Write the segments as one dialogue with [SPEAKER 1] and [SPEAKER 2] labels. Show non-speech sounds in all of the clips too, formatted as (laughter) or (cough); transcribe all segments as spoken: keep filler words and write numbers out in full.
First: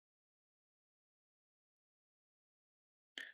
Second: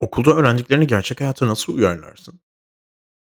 [SPEAKER 1] Okulda öğrendiklerini gerçek hayata nasıl uyarlarsın?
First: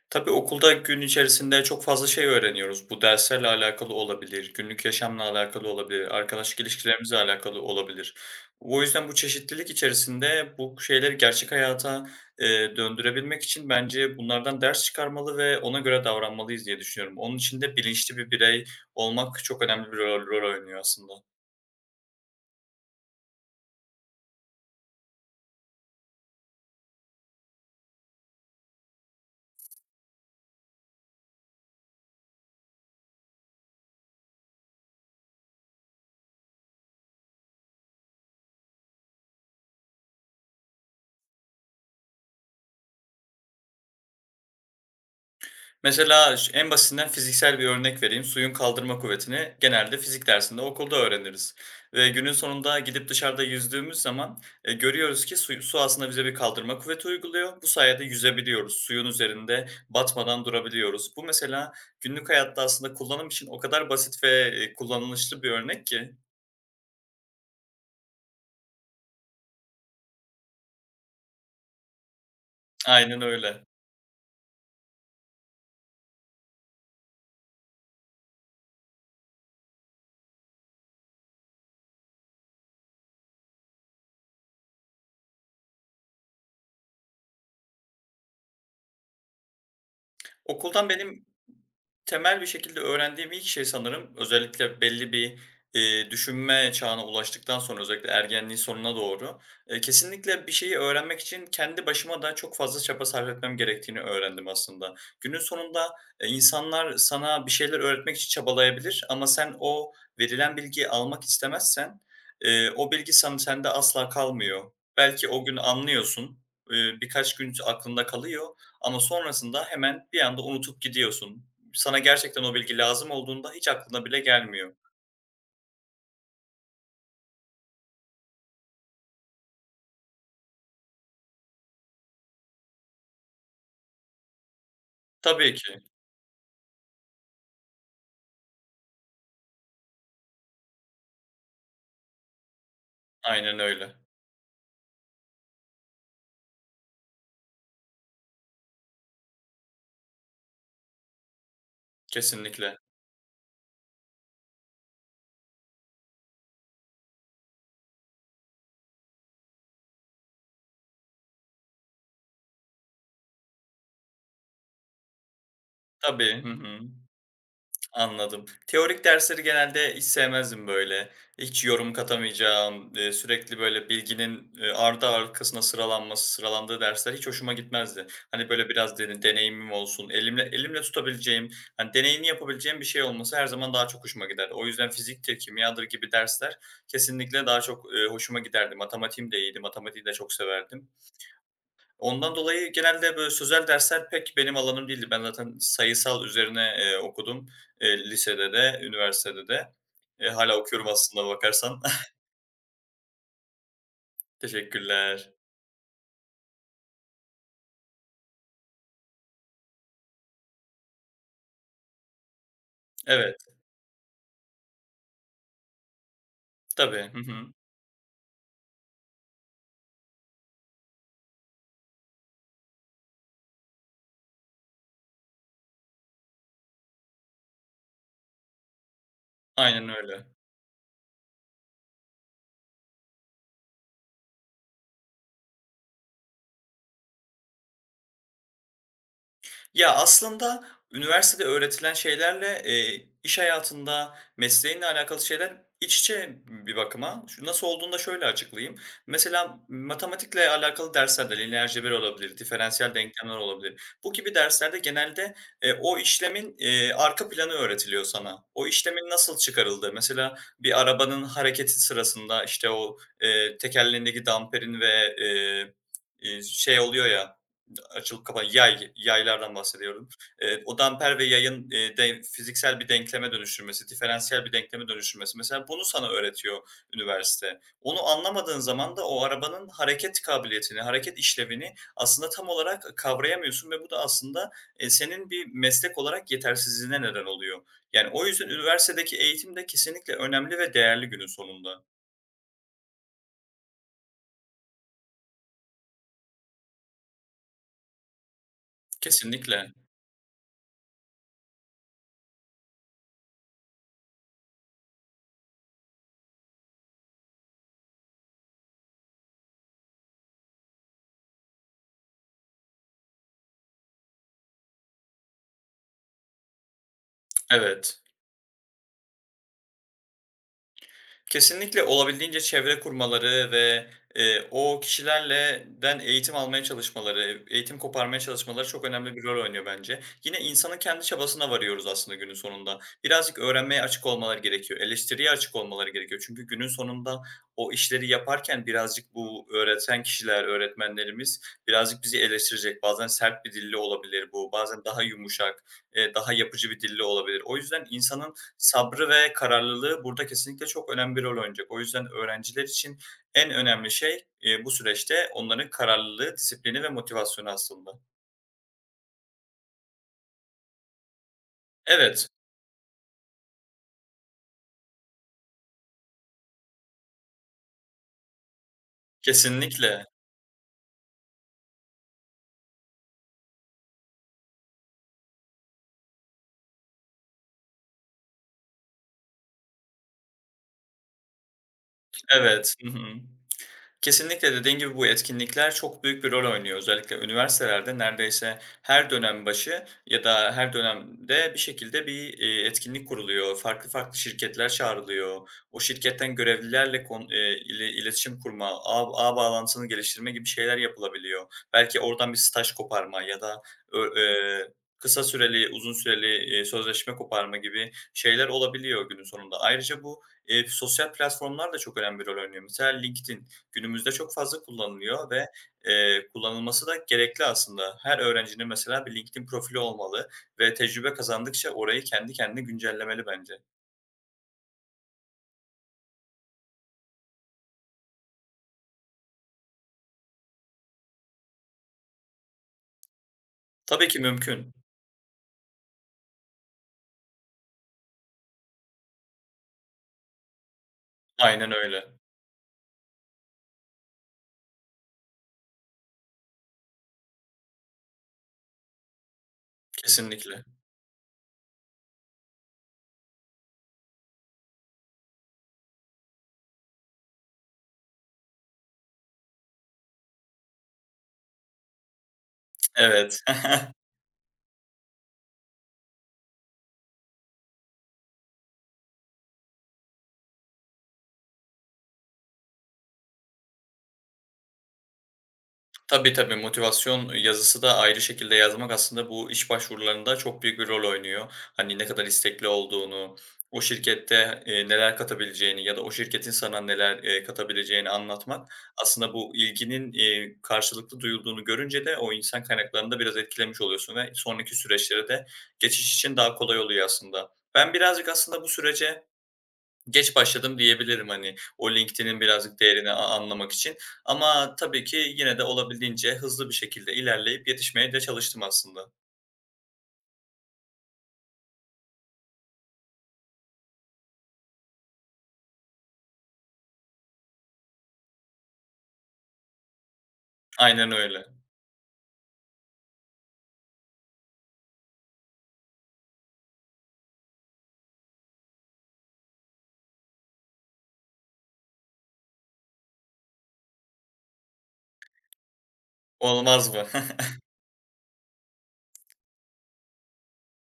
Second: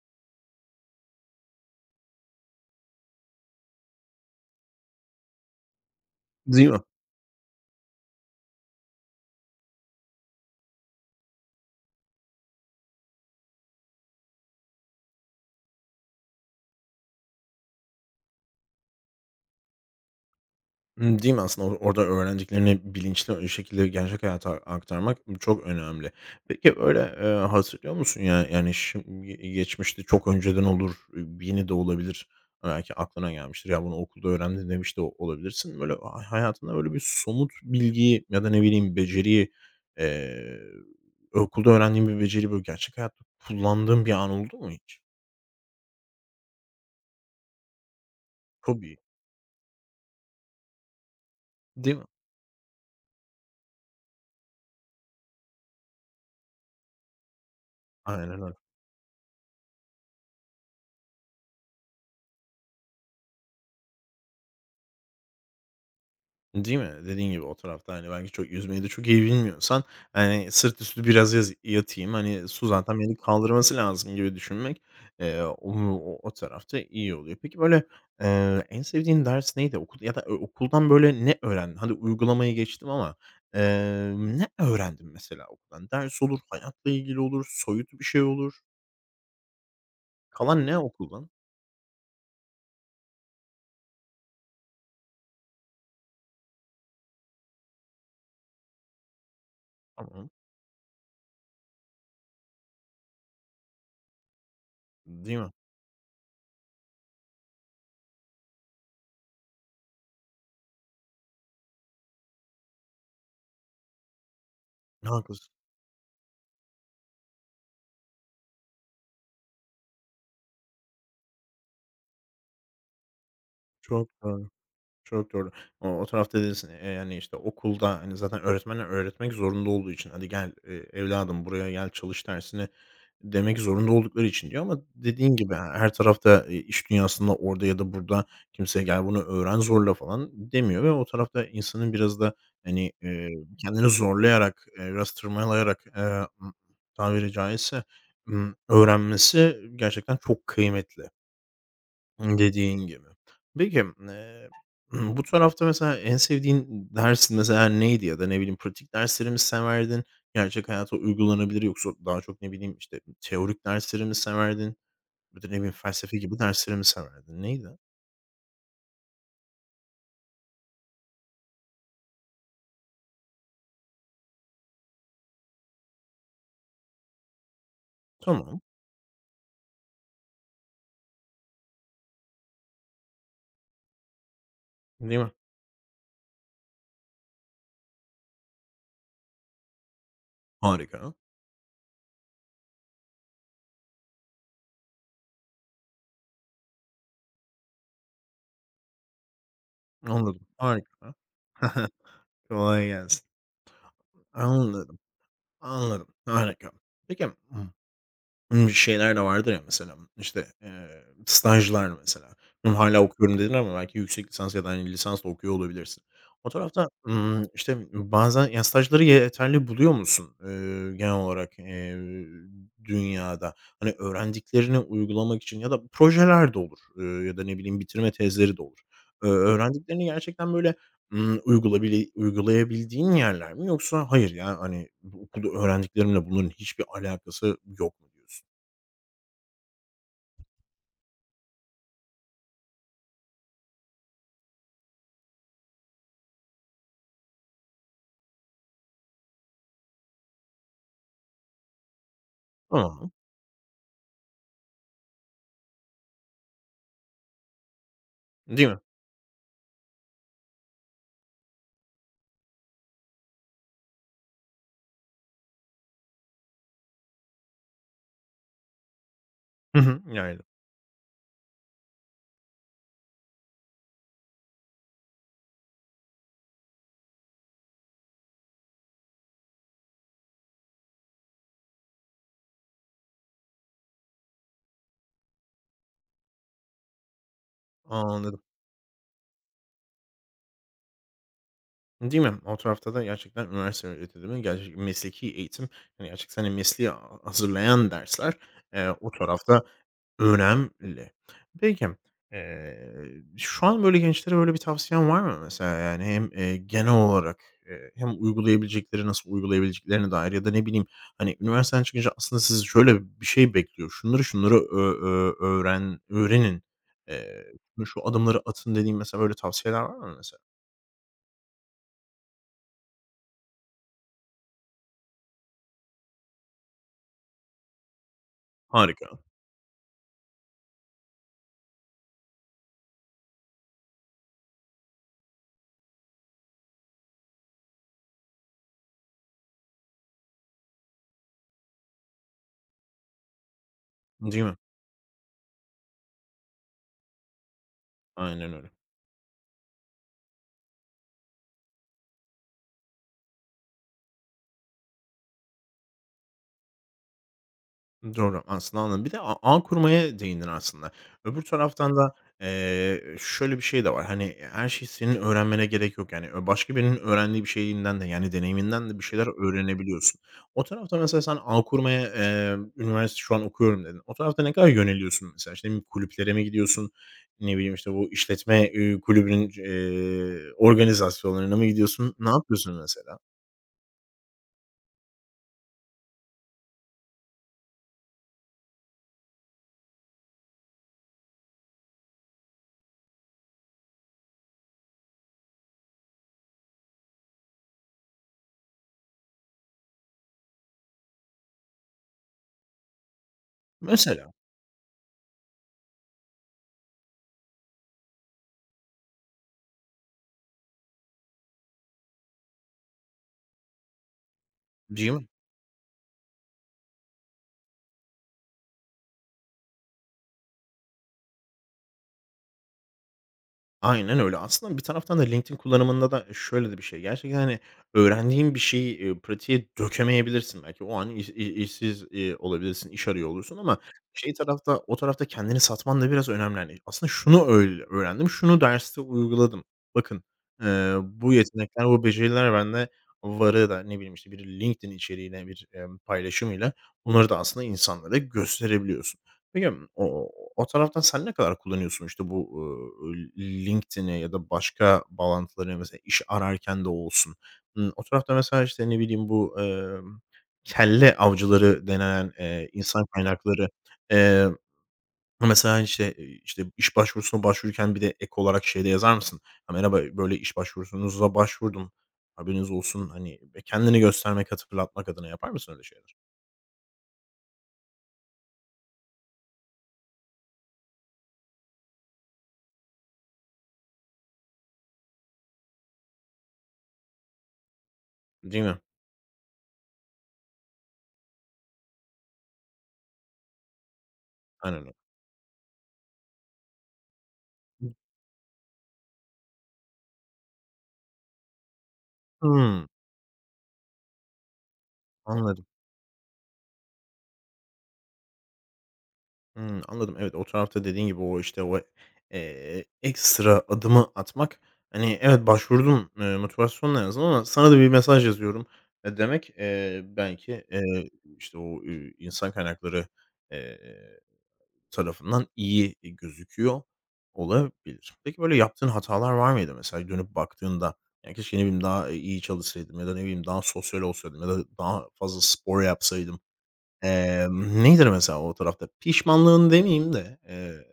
[SPEAKER 2] Tabii okulda gün içerisinde çok fazla şey öğreniyoruz. Bu derslerle alakalı olabilir, günlük yaşamla alakalı olabilir, arkadaşlık
[SPEAKER 1] Değil mi?
[SPEAKER 2] ilişkilerimizle alakalı olabilir. O yüzden bu çeşitlilik içerisinde bu şeyleri gerçek hayata, eee, döndürebilmek için bence bunlardan ders çıkarmalı ve ona göre davranmalıyız diye düşünüyorum. Onun için de bilinçli bir birey olmak çok önemli bir rol rol oynuyor aslında.
[SPEAKER 1] Imm, değil mi aslında? Or orada öğrendiklerini bilinçli bir şekilde gerçek hayata aktarmak çok önemli. Peki, öyle, eee, hatırlıyor musun ya, yani, şimdi geçmişte çok önceden olur, ııı, yeni de olabilir, belki aklına gelmiştir, "Ya, bunu okulda öğrendim." demiş de o- olabilirsin. Böyle, ha hayatında böyle bir somut bilgiyi ya da ne bileyim beceriyi, eee, okulda öğrendiğin bir beceri böyle, gerçek hayatta kullandığın bir an oldu mu hiç?
[SPEAKER 2] Mesela ş en basitinden fiziksel bir örnek vereyim. Suyun
[SPEAKER 1] Hobi,
[SPEAKER 2] kaldırma kuvvetini genelde fizik dersinde okulda öğreniriz
[SPEAKER 1] değil mi?
[SPEAKER 2] ve günün sonunda gidip dışarıda yüzdüğümüz zaman, eee, görüyoruz ki suyu su aslında bize bir kaldırma kuvveti uyguluyor. Bu sayede
[SPEAKER 1] Aynen öyle.
[SPEAKER 2] yüzebiliyoruz. Suyun üzerinde batmadan durabiliyoruz. Bu mesela günlük hayatta aslında kullanım için o kadar basit ve, eee, kullanışlı bir örnek ki.
[SPEAKER 1] Değil mi? Dediğin gibi o tarafta, hani, belki çok yüzmeyi de çok iyi bilmiyorsan, hani, sırtüstü biraz yaz yatayım, hani, su zaten beni
[SPEAKER 2] Aynen öyle.
[SPEAKER 1] kaldırması lazım gibi düşünmek, eee, o o o tarafta iyi oluyor. Peki, böyle, eee, en sevdiğin ders neydi? Okul ya da ö okuldan, böyle, ne öğrendin? Hadi uygulamayı geçtim ama, eee, ne öğrendin mesela okuldan? Ders olur, hayatla ilgili olur, soyut bir şey olur. Kalan ne
[SPEAKER 2] Okuldan benim
[SPEAKER 1] okuldan?
[SPEAKER 2] temel bir şekilde öğrendiğim ilk şey sanırım özellikle belli bir, eee, düşünme çağına ulaştıktan sonra özellikle ergenliğin sonuna doğru, eee,
[SPEAKER 1] Tamam.
[SPEAKER 2] kesinlikle bir şeyi öğrenmek için kendi başıma da çok fazla çaba sarf etmem gerektiğini öğrendim aslında.
[SPEAKER 1] Değil
[SPEAKER 2] Günün
[SPEAKER 1] mi?
[SPEAKER 2] sonunda, eee, insanlar sana bir şeyler öğretmek için çabalayabilir ama sen o verilen bilgiyi almak istemezsen, eee, o bilgi san sende asla kalmıyor. Belki o
[SPEAKER 1] Haklısın.
[SPEAKER 2] gün anlıyorsun, eee, birkaç gün aklında kalıyor ama sonrasında hemen bir anda unutup gidiyorsun. Sana gerçekten o bilgi lazım olduğunda hiç aklına
[SPEAKER 1] Çok
[SPEAKER 2] bile
[SPEAKER 1] da
[SPEAKER 2] gelmiyor.
[SPEAKER 1] Çok doğru. O o tarafta değilsin. Eee, yani, işte, okulda, hani, zaten öğretmenler öğretmek zorunda olduğu için, "Hadi gel, eee, evladım buraya gel, çalış dersini." demek zorunda oldukları için diyor ama dediğin
[SPEAKER 2] Tabii
[SPEAKER 1] gibi, ha
[SPEAKER 2] ki.
[SPEAKER 1] her tarafta, eee, iş dünyasında orada ya da burada kimse, "Gel bunu öğren zorla." falan demiyor ve o tarafta insanın biraz da, hani, eee,
[SPEAKER 2] Aynen
[SPEAKER 1] kendini
[SPEAKER 2] öyle.
[SPEAKER 1] zorlayarak, eee, biraz tırmalayarak, eee, tabiri caizse, ımm, öğrenmesi gerçekten çok kıymetli
[SPEAKER 2] Kesinlikle.
[SPEAKER 1] dediğin gibi. Peki, eee, bu tarafta mesela en sevdiğin ders mesela neydi ya da ne bileyim pratik dersleri mi severdin? Gerçek hayata uygulanabilir yoksa daha çok ne bileyim, işte, teorik dersleri mi severdin ya da ne bileyim felsefe gibi
[SPEAKER 2] Tabii. Hı
[SPEAKER 1] dersleri
[SPEAKER 2] hı.
[SPEAKER 1] mi severdin? Neydi?
[SPEAKER 2] Anladım. Teorik dersleri genelde hiç sevmezdim böyle. Hiç yorum katamayacağım, eee, sürekli böyle bilginin, eee, ardı arkasına sıralanması, sıralandığı dersler hiç hoşuma gitmezdi. Hani,
[SPEAKER 1] Tamam,
[SPEAKER 2] böyle biraz deni deneyimim olsun, elimle elimle tutabileceğim, hani, deneyini yapabileceğim bir şey olması her zaman daha çok hoşuma giderdi. O yüzden
[SPEAKER 1] değil mi?
[SPEAKER 2] fiziktir, kimyadır gibi dersler kesinlikle daha çok, eee, hoşuma giderdi. Matematiğim de iyiydi, matematiği de çok severdim.
[SPEAKER 1] Harika,
[SPEAKER 2] Ondan dolayı genelde böyle sözel dersler pek benim alanım değildi. Ben zaten sayısal üzerine, eee, okudum, eee, lisede de, üniversitede de. Eee,
[SPEAKER 1] anladım,
[SPEAKER 2] hâlâ okuyorum
[SPEAKER 1] harika.
[SPEAKER 2] aslında bakarsan.
[SPEAKER 1] (laughs)
[SPEAKER 2] (laughs)
[SPEAKER 1] Kolay gelsin. Anladım,
[SPEAKER 2] Teşekkürler.
[SPEAKER 1] anladım, harika. Peki. Imm, şeyler de vardır ya mesela, işte, eee, stajlar mesela. Imm, hâlâ okuyorum
[SPEAKER 2] Evet,
[SPEAKER 1] dedin ama belki yüksek lisans ya da, hani, lisans da okuyor olabilirsin. O tarafta,
[SPEAKER 2] tabii. Hı
[SPEAKER 1] ımm,
[SPEAKER 2] hı.
[SPEAKER 1] işte, bazen ya, stajları yeterli buluyor musun, eee, genel olarak, eee, dünyada? Hani, öğrendiklerini uygulamak için ya da projeler de olur, eee, ya da ne bileyim bitirme tezleri de olur. Eee,
[SPEAKER 2] Aynen
[SPEAKER 1] öğrendiklerini
[SPEAKER 2] öyle.
[SPEAKER 1] gerçekten böyle, ımm, uygulabili uygulayabildiğin yerler mi yoksa hayır ya, hani, bu okulda öğrendiklerimle bunların hiçbir alakası yok mu diyorsun?
[SPEAKER 2] Ya, aslında üniversitede öğretilen şeylerle, eee, iş hayatında mesleğinle alakalı şeyler iç içe bir bakıma. Şu nasıl olduğunu da şöyle açıklayayım. Mesela matematikle alakalı derslerde lineer cebir olabilir, diferansiyel
[SPEAKER 1] Tamam.
[SPEAKER 2] denklemler olabilir. Bu gibi derslerde genelde, eee, o işlemin, eee, arka planı öğretiliyor sana.
[SPEAKER 1] Değil
[SPEAKER 2] O
[SPEAKER 1] mi?
[SPEAKER 2] işlemin nasıl çıkarıldığı, mesela bir arabanın hareketi sırasında, işte, o, eee, tekerleğindeki damperin ve, eee, iii, şey oluyor ya, açılıp kapan yay, yaylardan
[SPEAKER 1] Hı hı.
[SPEAKER 2] bahsediyorum.
[SPEAKER 1] Yani,
[SPEAKER 2] Eee, o damper ve yayın, eee, de fiziksel bir denkleme dönüştürmesi, diferansiyel bir denkleme dönüştürmesi mesela bunu sana öğretiyor üniversite. Onu anlamadığın zaman da o arabanın hareket kabiliyetini, hareket işlevini aslında tam olarak kavrayamıyorsun ve bu da aslında, eee, senin bir meslek olarak yetersizliğine neden oluyor. Yani o
[SPEAKER 1] anladım.
[SPEAKER 2] yüzden üniversitedeki eğitim de kesinlikle önemli ve değerli günün sonunda.
[SPEAKER 1] Değil mi? O tarafta da gerçekten üniversite öğretimi, gerçek mesleki eğitim, yani gerçekten, hani, mesleğe hazırlayan dersler, eee, o tarafta
[SPEAKER 2] Kesinlikle,
[SPEAKER 1] önemli. Peki, eee, şu an böyle gençlere böyle bir tavsiyen var mı mesela? Yani hem, eee, genel olarak, eee, hem uygulayabilecekleri, nasıl uygulayabileceklerine dair ya da ne bileyim, hani, üniversiteden çıkınca aslında sizi şöyle bir şey bekliyor, şunları şunları ö ö öğren öğrenin, eee,
[SPEAKER 2] evet.
[SPEAKER 1] şu adımları atın dediğim mesela böyle tavsiyeler var mı mesela?
[SPEAKER 2] Kesinlikle olabildiğince çevre kurmaları ve, eee, o kişilerle den eğitim almaya çalışmaları, eğitim koparmaya çalışmaları çok önemli
[SPEAKER 1] Harika,
[SPEAKER 2] bir rol oynuyor bence. Yine insanın kendi çabasına varıyoruz aslında günün sonunda. Birazcık öğrenmeye açık olmaları gerekiyor, eleştiriye açık olmaları gerekiyor. Çünkü günün sonunda o işleri yaparken birazcık bu öğreten kişiler, öğretmenlerimiz birazcık bizi eleştirecek. Bazen sert bir dille olabilir
[SPEAKER 1] değil
[SPEAKER 2] bu,
[SPEAKER 1] mi?
[SPEAKER 2] bazen daha yumuşak, eee, daha yapıcı bir dille olabilir. O yüzden insanın
[SPEAKER 1] Aynen öyle.
[SPEAKER 2] sabrı ve kararlılığı burada kesinlikle çok önemli bir rol oynayacak. O yüzden öğrenciler için en önemli şey, eee, bu süreçte onların kararlılığı, disiplini ve motivasyonu aslında.
[SPEAKER 1] Doğru, aslında anladım. Bir de a ağ kurmaya değindin aslında. Öbür taraftan da,
[SPEAKER 2] Evet,
[SPEAKER 1] eee, şöyle bir şey de var, hani, her şeyi senin öğrenmene gerek yok. Yani, ö başka birinin öğrendiği bir şeyinden de, yani, deneyiminden de bir şeyler
[SPEAKER 2] kesinlikle.
[SPEAKER 1] öğrenebiliyorsun. O tarafta mesela sen ağ kurmaya, eee, üniversite şu an okuyorum dedin. O tarafta ne kadar yöneliyorsun mesela? İşte, ne bileyim, kulüplere mi gidiyorsun? Ne bileyim, işte, bu işletme, ııı, kulübünün, eee, organizasyonlarına mı gidiyorsun? Ne yapıyorsun
[SPEAKER 2] Evet. Hı hı.
[SPEAKER 1] mesela?
[SPEAKER 2] Kesinlikle dediğin gibi bu etkinlikler çok büyük bir rol oynuyor. Özellikle üniversitelerde neredeyse her dönem başı ya da her dönemde bir şekilde bir, eee, etkinlik kuruluyor. Farklı farklı şirketler çağrılıyor. O şirketten görevlilerle kon eee, ile iletişim kurma, ağ ağ bağlantısını geliştirme gibi şeyler yapılabiliyor. Belki oradan bir staj koparma ya da ö
[SPEAKER 1] Mesela,
[SPEAKER 2] eee, kısa süreli, uzun süreli, eee, sözleşme koparma gibi şeyler olabiliyor günün sonunda. Ayrıca bu, eee, sosyal platformlar da çok önemli bir rol oynuyor. Mesela LinkedIn. Günümüzde çok fazla
[SPEAKER 1] değil mi?
[SPEAKER 2] kullanılıyor ve, eee, kullanılması da gerekli aslında. Her öğrencinin mesela bir LinkedIn profili olmalı ve tecrübe kazandıkça orayı kendi kendine güncellemeli bence.
[SPEAKER 1] Aynen öyle. Aslında bir taraftan da LinkedIn kullanımında da şöyle de bir şey. Gerçekten, hani, öğrendiğin bir şeyi, eee, pratiğe dökemeyebilirsin belki. O an iş i işsiz, eee, olabilirsin, iş arıyor olursun ama
[SPEAKER 2] Tabii ki
[SPEAKER 1] şey
[SPEAKER 2] mümkün.
[SPEAKER 1] tarafta o tarafta kendini satman da biraz önemli. Hani, aslında şunu öyle öğrendim, şunu derste uyguladım. Bakın, eee, bu
[SPEAKER 2] Aynen
[SPEAKER 1] yetenekler, bu
[SPEAKER 2] öyle.
[SPEAKER 1] beceriler bende varı da ne bileyim, işte, bir LinkedIn içeriğine bir, emm, paylaşımıyla bunları da aslında insanlara gösterebiliyorsun. Peki, o
[SPEAKER 2] Kesinlikle.
[SPEAKER 1] o taraftan sen ne kadar kullanıyorsun, işte, bu, ııı, LinkedIn'i ya da başka bağlantıları mesela iş ararken de olsun. Imm, o tarafta mesela, işte, ne bileyim, bu, emm, kelle avcıları denen, eee, insan
[SPEAKER 2] Evet.
[SPEAKER 1] kaynakları,
[SPEAKER 2] (laughs)
[SPEAKER 1] eee, mesela, işte, işte, iş başvurusuna başvururken bir de ek olarak şey de yazar mısın? "Ya, merhaba, böyle iş başvurusunuza başvurdum, haberiniz olsun." hani, kendini göstermek, hatırlatmak adına yapar mısın öyle şeyler?
[SPEAKER 2] Tabii, tabii, motivasyon yazısı da ayrı şekilde yazmak aslında bu iş başvurularında çok büyük bir rol oynuyor. Hani, ne kadar istekli olduğunu, o şirkette, eee, neler katabileceğini ya da o şirketin sana neler, eee, katabileceğini
[SPEAKER 1] Değil
[SPEAKER 2] anlatmak
[SPEAKER 1] mi?
[SPEAKER 2] aslında bu ilginin, eee, karşılıklı duyulduğunu görünce de o insan kaynaklarında biraz etkilemiş oluyorsun ve sonraki
[SPEAKER 1] Aynen öyle.
[SPEAKER 2] süreçlere de geçiş için daha kolay oluyor aslında. Ben birazcık aslında bu sürece geç başladım diyebilirim, hani, o LinkedIn'in birazcık
[SPEAKER 1] Hımm,
[SPEAKER 2] değerini a anlamak için ama tabii ki yine de
[SPEAKER 1] anladım.
[SPEAKER 2] olabildiğince hızlı bir şekilde ilerleyip yetişmeye de çalıştım aslında.
[SPEAKER 1] Hımm, anladım. Evet, o tarafta dediğin gibi o, işte, o, eee, ekstra adımı atmak, hani, evet, başvurdum, eee, motivasyonla yazdım ama sana da bir mesaj yazıyorum, eee, demek, eee, belki, eee,
[SPEAKER 2] Aynen öyle.
[SPEAKER 1] işte, o, eee, insan kaynakları, eee, tarafından iyi, gözüküyor olabilir. Peki, böyle, yaptığın hatalar var mıydı mesela dönüp baktığında? Ya, keşke, ne bileyim, daha, iyi çalışsaydım ya da, ne bileyim, daha sosyal olsaydım ya da daha fazla spor yapsaydım
[SPEAKER 2] Olmaz mı? (laughs)
[SPEAKER 1] Emm, Nedir mesela o tarafta? Pişmanlığın demeyeyim de, eee,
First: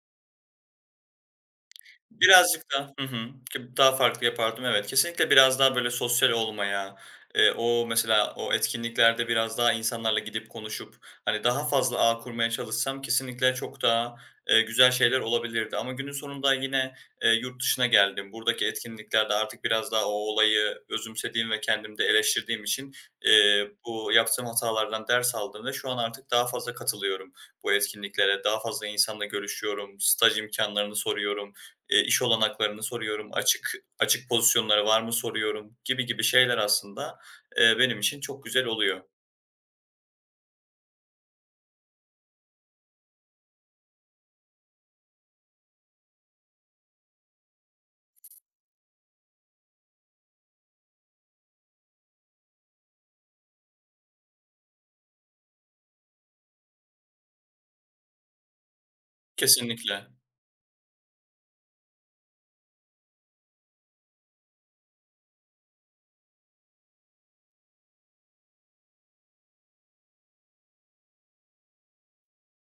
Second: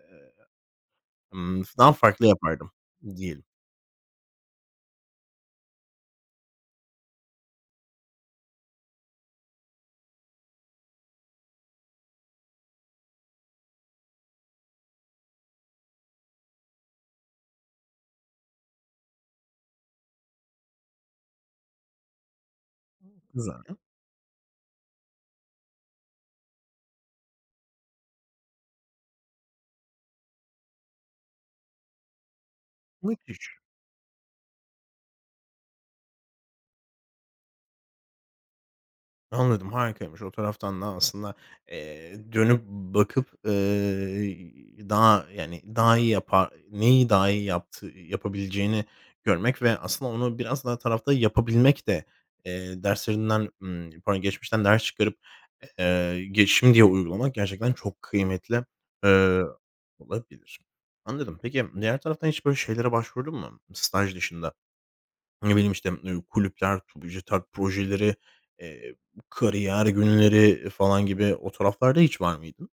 [SPEAKER 1] ımm, daha farklı
[SPEAKER 2] Birazcık
[SPEAKER 1] yapardım
[SPEAKER 2] daha. Hı hı.
[SPEAKER 1] diyelim.
[SPEAKER 2] Ki daha farklı yapardım, evet. Kesinlikle biraz daha, böyle, sosyal olmaya, eee, o mesela o etkinliklerde biraz daha insanlarla gidip konuşup, hani, daha fazla ağ kurmaya çalışsam kesinlikle çok daha, eee, güzel şeyler olabilirdi ama günün sonunda yine, eee, yurt dışına geldim. Buradaki etkinliklerde artık biraz daha o olayı özümsediğim ve kendimde eleştirdiğim için,
[SPEAKER 1] Güzel.
[SPEAKER 2] eee, bu yaptığım hatalardan ders aldım ve şu an artık daha fazla katılıyorum bu etkinliklere. Daha fazla insanla görüşüyorum, staj imkanlarını soruyorum. Eee, iş olanaklarını soruyorum,
[SPEAKER 1] Müthiş.
[SPEAKER 2] açık açık pozisyonları var mı soruyorum gibi gibi şeyler aslında, eee, benim için çok güzel oluyor.
[SPEAKER 1] Anladım, harikaymış. O taraftan da aslında, eee, dönüp bakıp, eee, daha, yani, daha iyi yapar neyi daha iyi yaptı, yapabileceğini görmek ve aslında onu biraz daha tarafta yapabilmek de, eee, derslerinden, ımm, pardon, geçmişten ders çıkarıp, eee, ge şimdiye uygulamak gerçekten çok kıymetli, eee,
[SPEAKER 2] Kesinlikle.
[SPEAKER 1] olabilir. Anladım. Peki, diğer taraftan hiç böyle şeylere başvurdun mu staj dışında? Ne bileyim, işte, eee, kulüpler, TÜBİTAK projeleri, eee, kariyer günleri falan gibi o taraflarda hiç var mıydın?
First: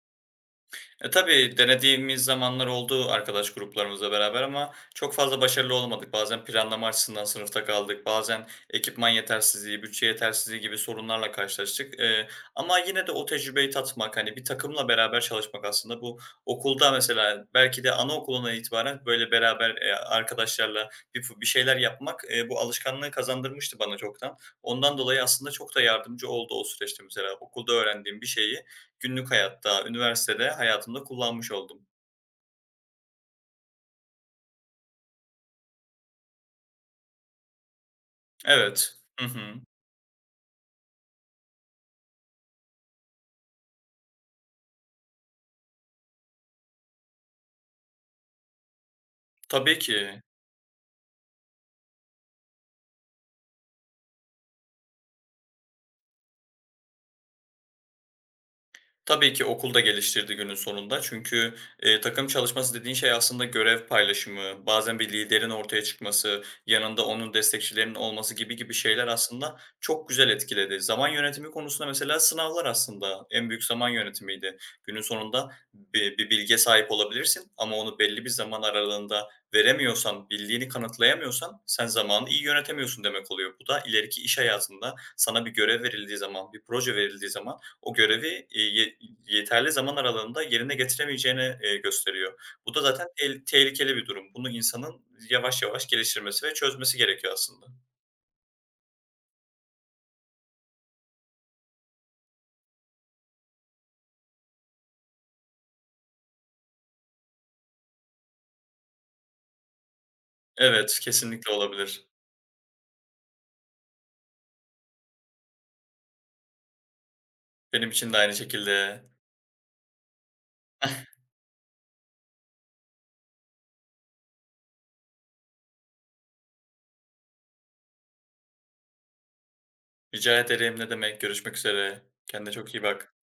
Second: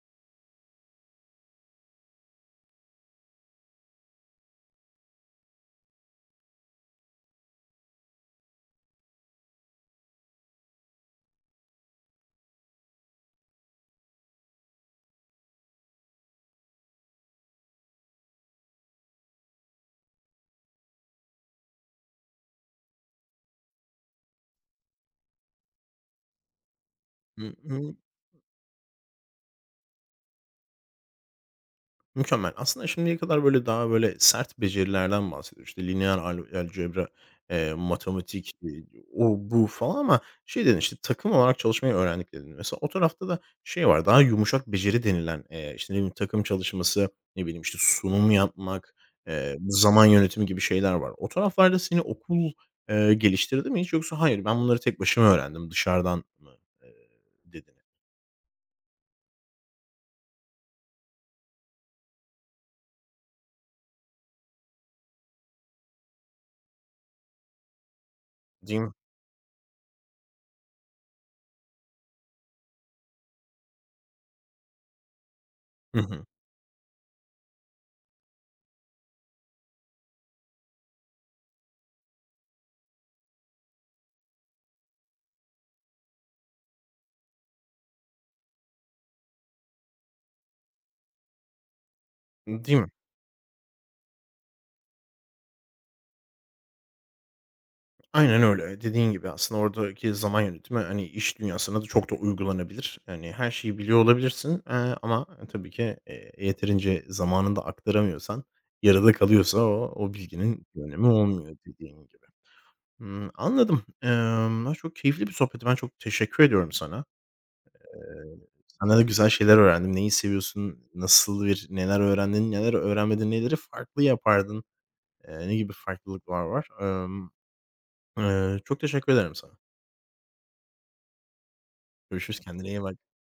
[SPEAKER 2] E, tabii denediğimiz zamanlar oldu arkadaş gruplarımızla beraber ama çok fazla başarılı olamadık. Bazen planlama açısından sınıfta kaldık. Bazen ekipman yetersizliği, bütçe yetersizliği gibi sorunlarla karşılaştık. Eee, ama yine de o tecrübeyi tatmak, hani, bir takımla beraber çalışmak aslında bu okulda mesela belki de anaokulundan itibaren böyle beraber, eee, arkadaşlarla bir bir şeyler yapmak, eee, bu alışkanlığı kazandırmıştı bana çoktan. Ondan dolayı aslında çok da yardımcı oldu o süreçte mesela.
[SPEAKER 1] Hı
[SPEAKER 2] Okulda
[SPEAKER 1] hı.
[SPEAKER 2] öğrendiğim bir şeyi günlük hayatta, üniversitede hayatımda kullanmış oldum.
[SPEAKER 1] Mükemmel. Aslında şimdiye kadar böyle daha böyle sert becerilerden bahsediyor. İşte lineer al algebra, eee, matematik, eee,
[SPEAKER 2] Evet. Hı
[SPEAKER 1] o,
[SPEAKER 2] hı.
[SPEAKER 1] bu falan ama şey dedin, işte, "Takım olarak çalışmayı öğrendik." dedin. Mesela o tarafta da şey var, daha yumuşak beceri denilen, eee, işte, ne bileyim, takım çalışması, ne bileyim, işte, sunum yapmak, eee,
[SPEAKER 2] Tabii
[SPEAKER 1] zaman
[SPEAKER 2] ki.
[SPEAKER 1] yönetimi gibi şeyler var. O taraflarda seni okul, eee, geliştirdi mi hiç yoksa "Hayır, ben bunları tek başıma öğrendim, dışarıdan mı?" eee, dedin?
[SPEAKER 2] Tabii ki okul da geliştirdi günün sonunda. Çünkü, eee, takım çalışması dediğin şey aslında görev paylaşımı, bazen bir liderin ortaya çıkması, yanında onun destekçilerinin olması gibi gibi
[SPEAKER 1] Değil mi?
[SPEAKER 2] şeyler aslında çok güzel etkiledi. Zaman yönetimi konusunda mesela sınavlar aslında en büyük zaman yönetimiydi. Günün sonunda
[SPEAKER 1] Hı
[SPEAKER 2] bi
[SPEAKER 1] hı.
[SPEAKER 2] bir bilgiye sahip olabilirsin ama onu belli bir zaman aralığında veremiyorsan, bildiğini kanıtlayamıyorsan sen zamanı iyi yönetemiyorsun demek oluyor. Bu da ileriki iş hayatında sana bir görev verildiği zaman, bir proje verildiği zaman o görevi, iii, ye yeterli zaman aralığında yerine getiremeyeceğini, eee, gösteriyor. Bu
[SPEAKER 1] Değil
[SPEAKER 2] da
[SPEAKER 1] mi?
[SPEAKER 2] zaten tel tehlikeli bir durum. Bunu insanın yavaş yavaş geliştirmesi ve çözmesi gerekiyor aslında.
[SPEAKER 1] Aynen öyle. Dediğin gibi aslında oradaki zaman yönetimi, hani, iş dünyasına da çok da uygulanabilir. Yani, her şeyi biliyor olabilirsin, eee, ama tabii ki, eee, yeterince zamanında aktaramıyorsan, yarıda kalıyorsa o o bilginin bir
[SPEAKER 2] Evet,
[SPEAKER 1] önemi
[SPEAKER 2] kesinlikle
[SPEAKER 1] olmuyor dediğin
[SPEAKER 2] olabilir.
[SPEAKER 1] gibi. Hımm, anladım. Emm, çok keyifli bir sohbetti. Ben çok teşekkür ediyorum sana.
[SPEAKER 2] Benim için de
[SPEAKER 1] Eee,
[SPEAKER 2] aynı
[SPEAKER 1] Senden de
[SPEAKER 2] şekilde.
[SPEAKER 1] güzel şeyler öğrendim. Neyi seviyorsun,
[SPEAKER 2] (laughs)
[SPEAKER 1] nasıl bir neler öğrendin, neler öğrenmedin, neleri farklı yapardın, eee, ne gibi farklılıklar var? Emm, eee, çok teşekkür ederim sana.
[SPEAKER 2] Rica ederim, ne demek. Görüşmek üzere.
[SPEAKER 1] Görüşürüz,
[SPEAKER 2] Kendine
[SPEAKER 1] kendine
[SPEAKER 2] çok
[SPEAKER 1] iyi
[SPEAKER 2] iyi
[SPEAKER 1] bak.
[SPEAKER 2] bak.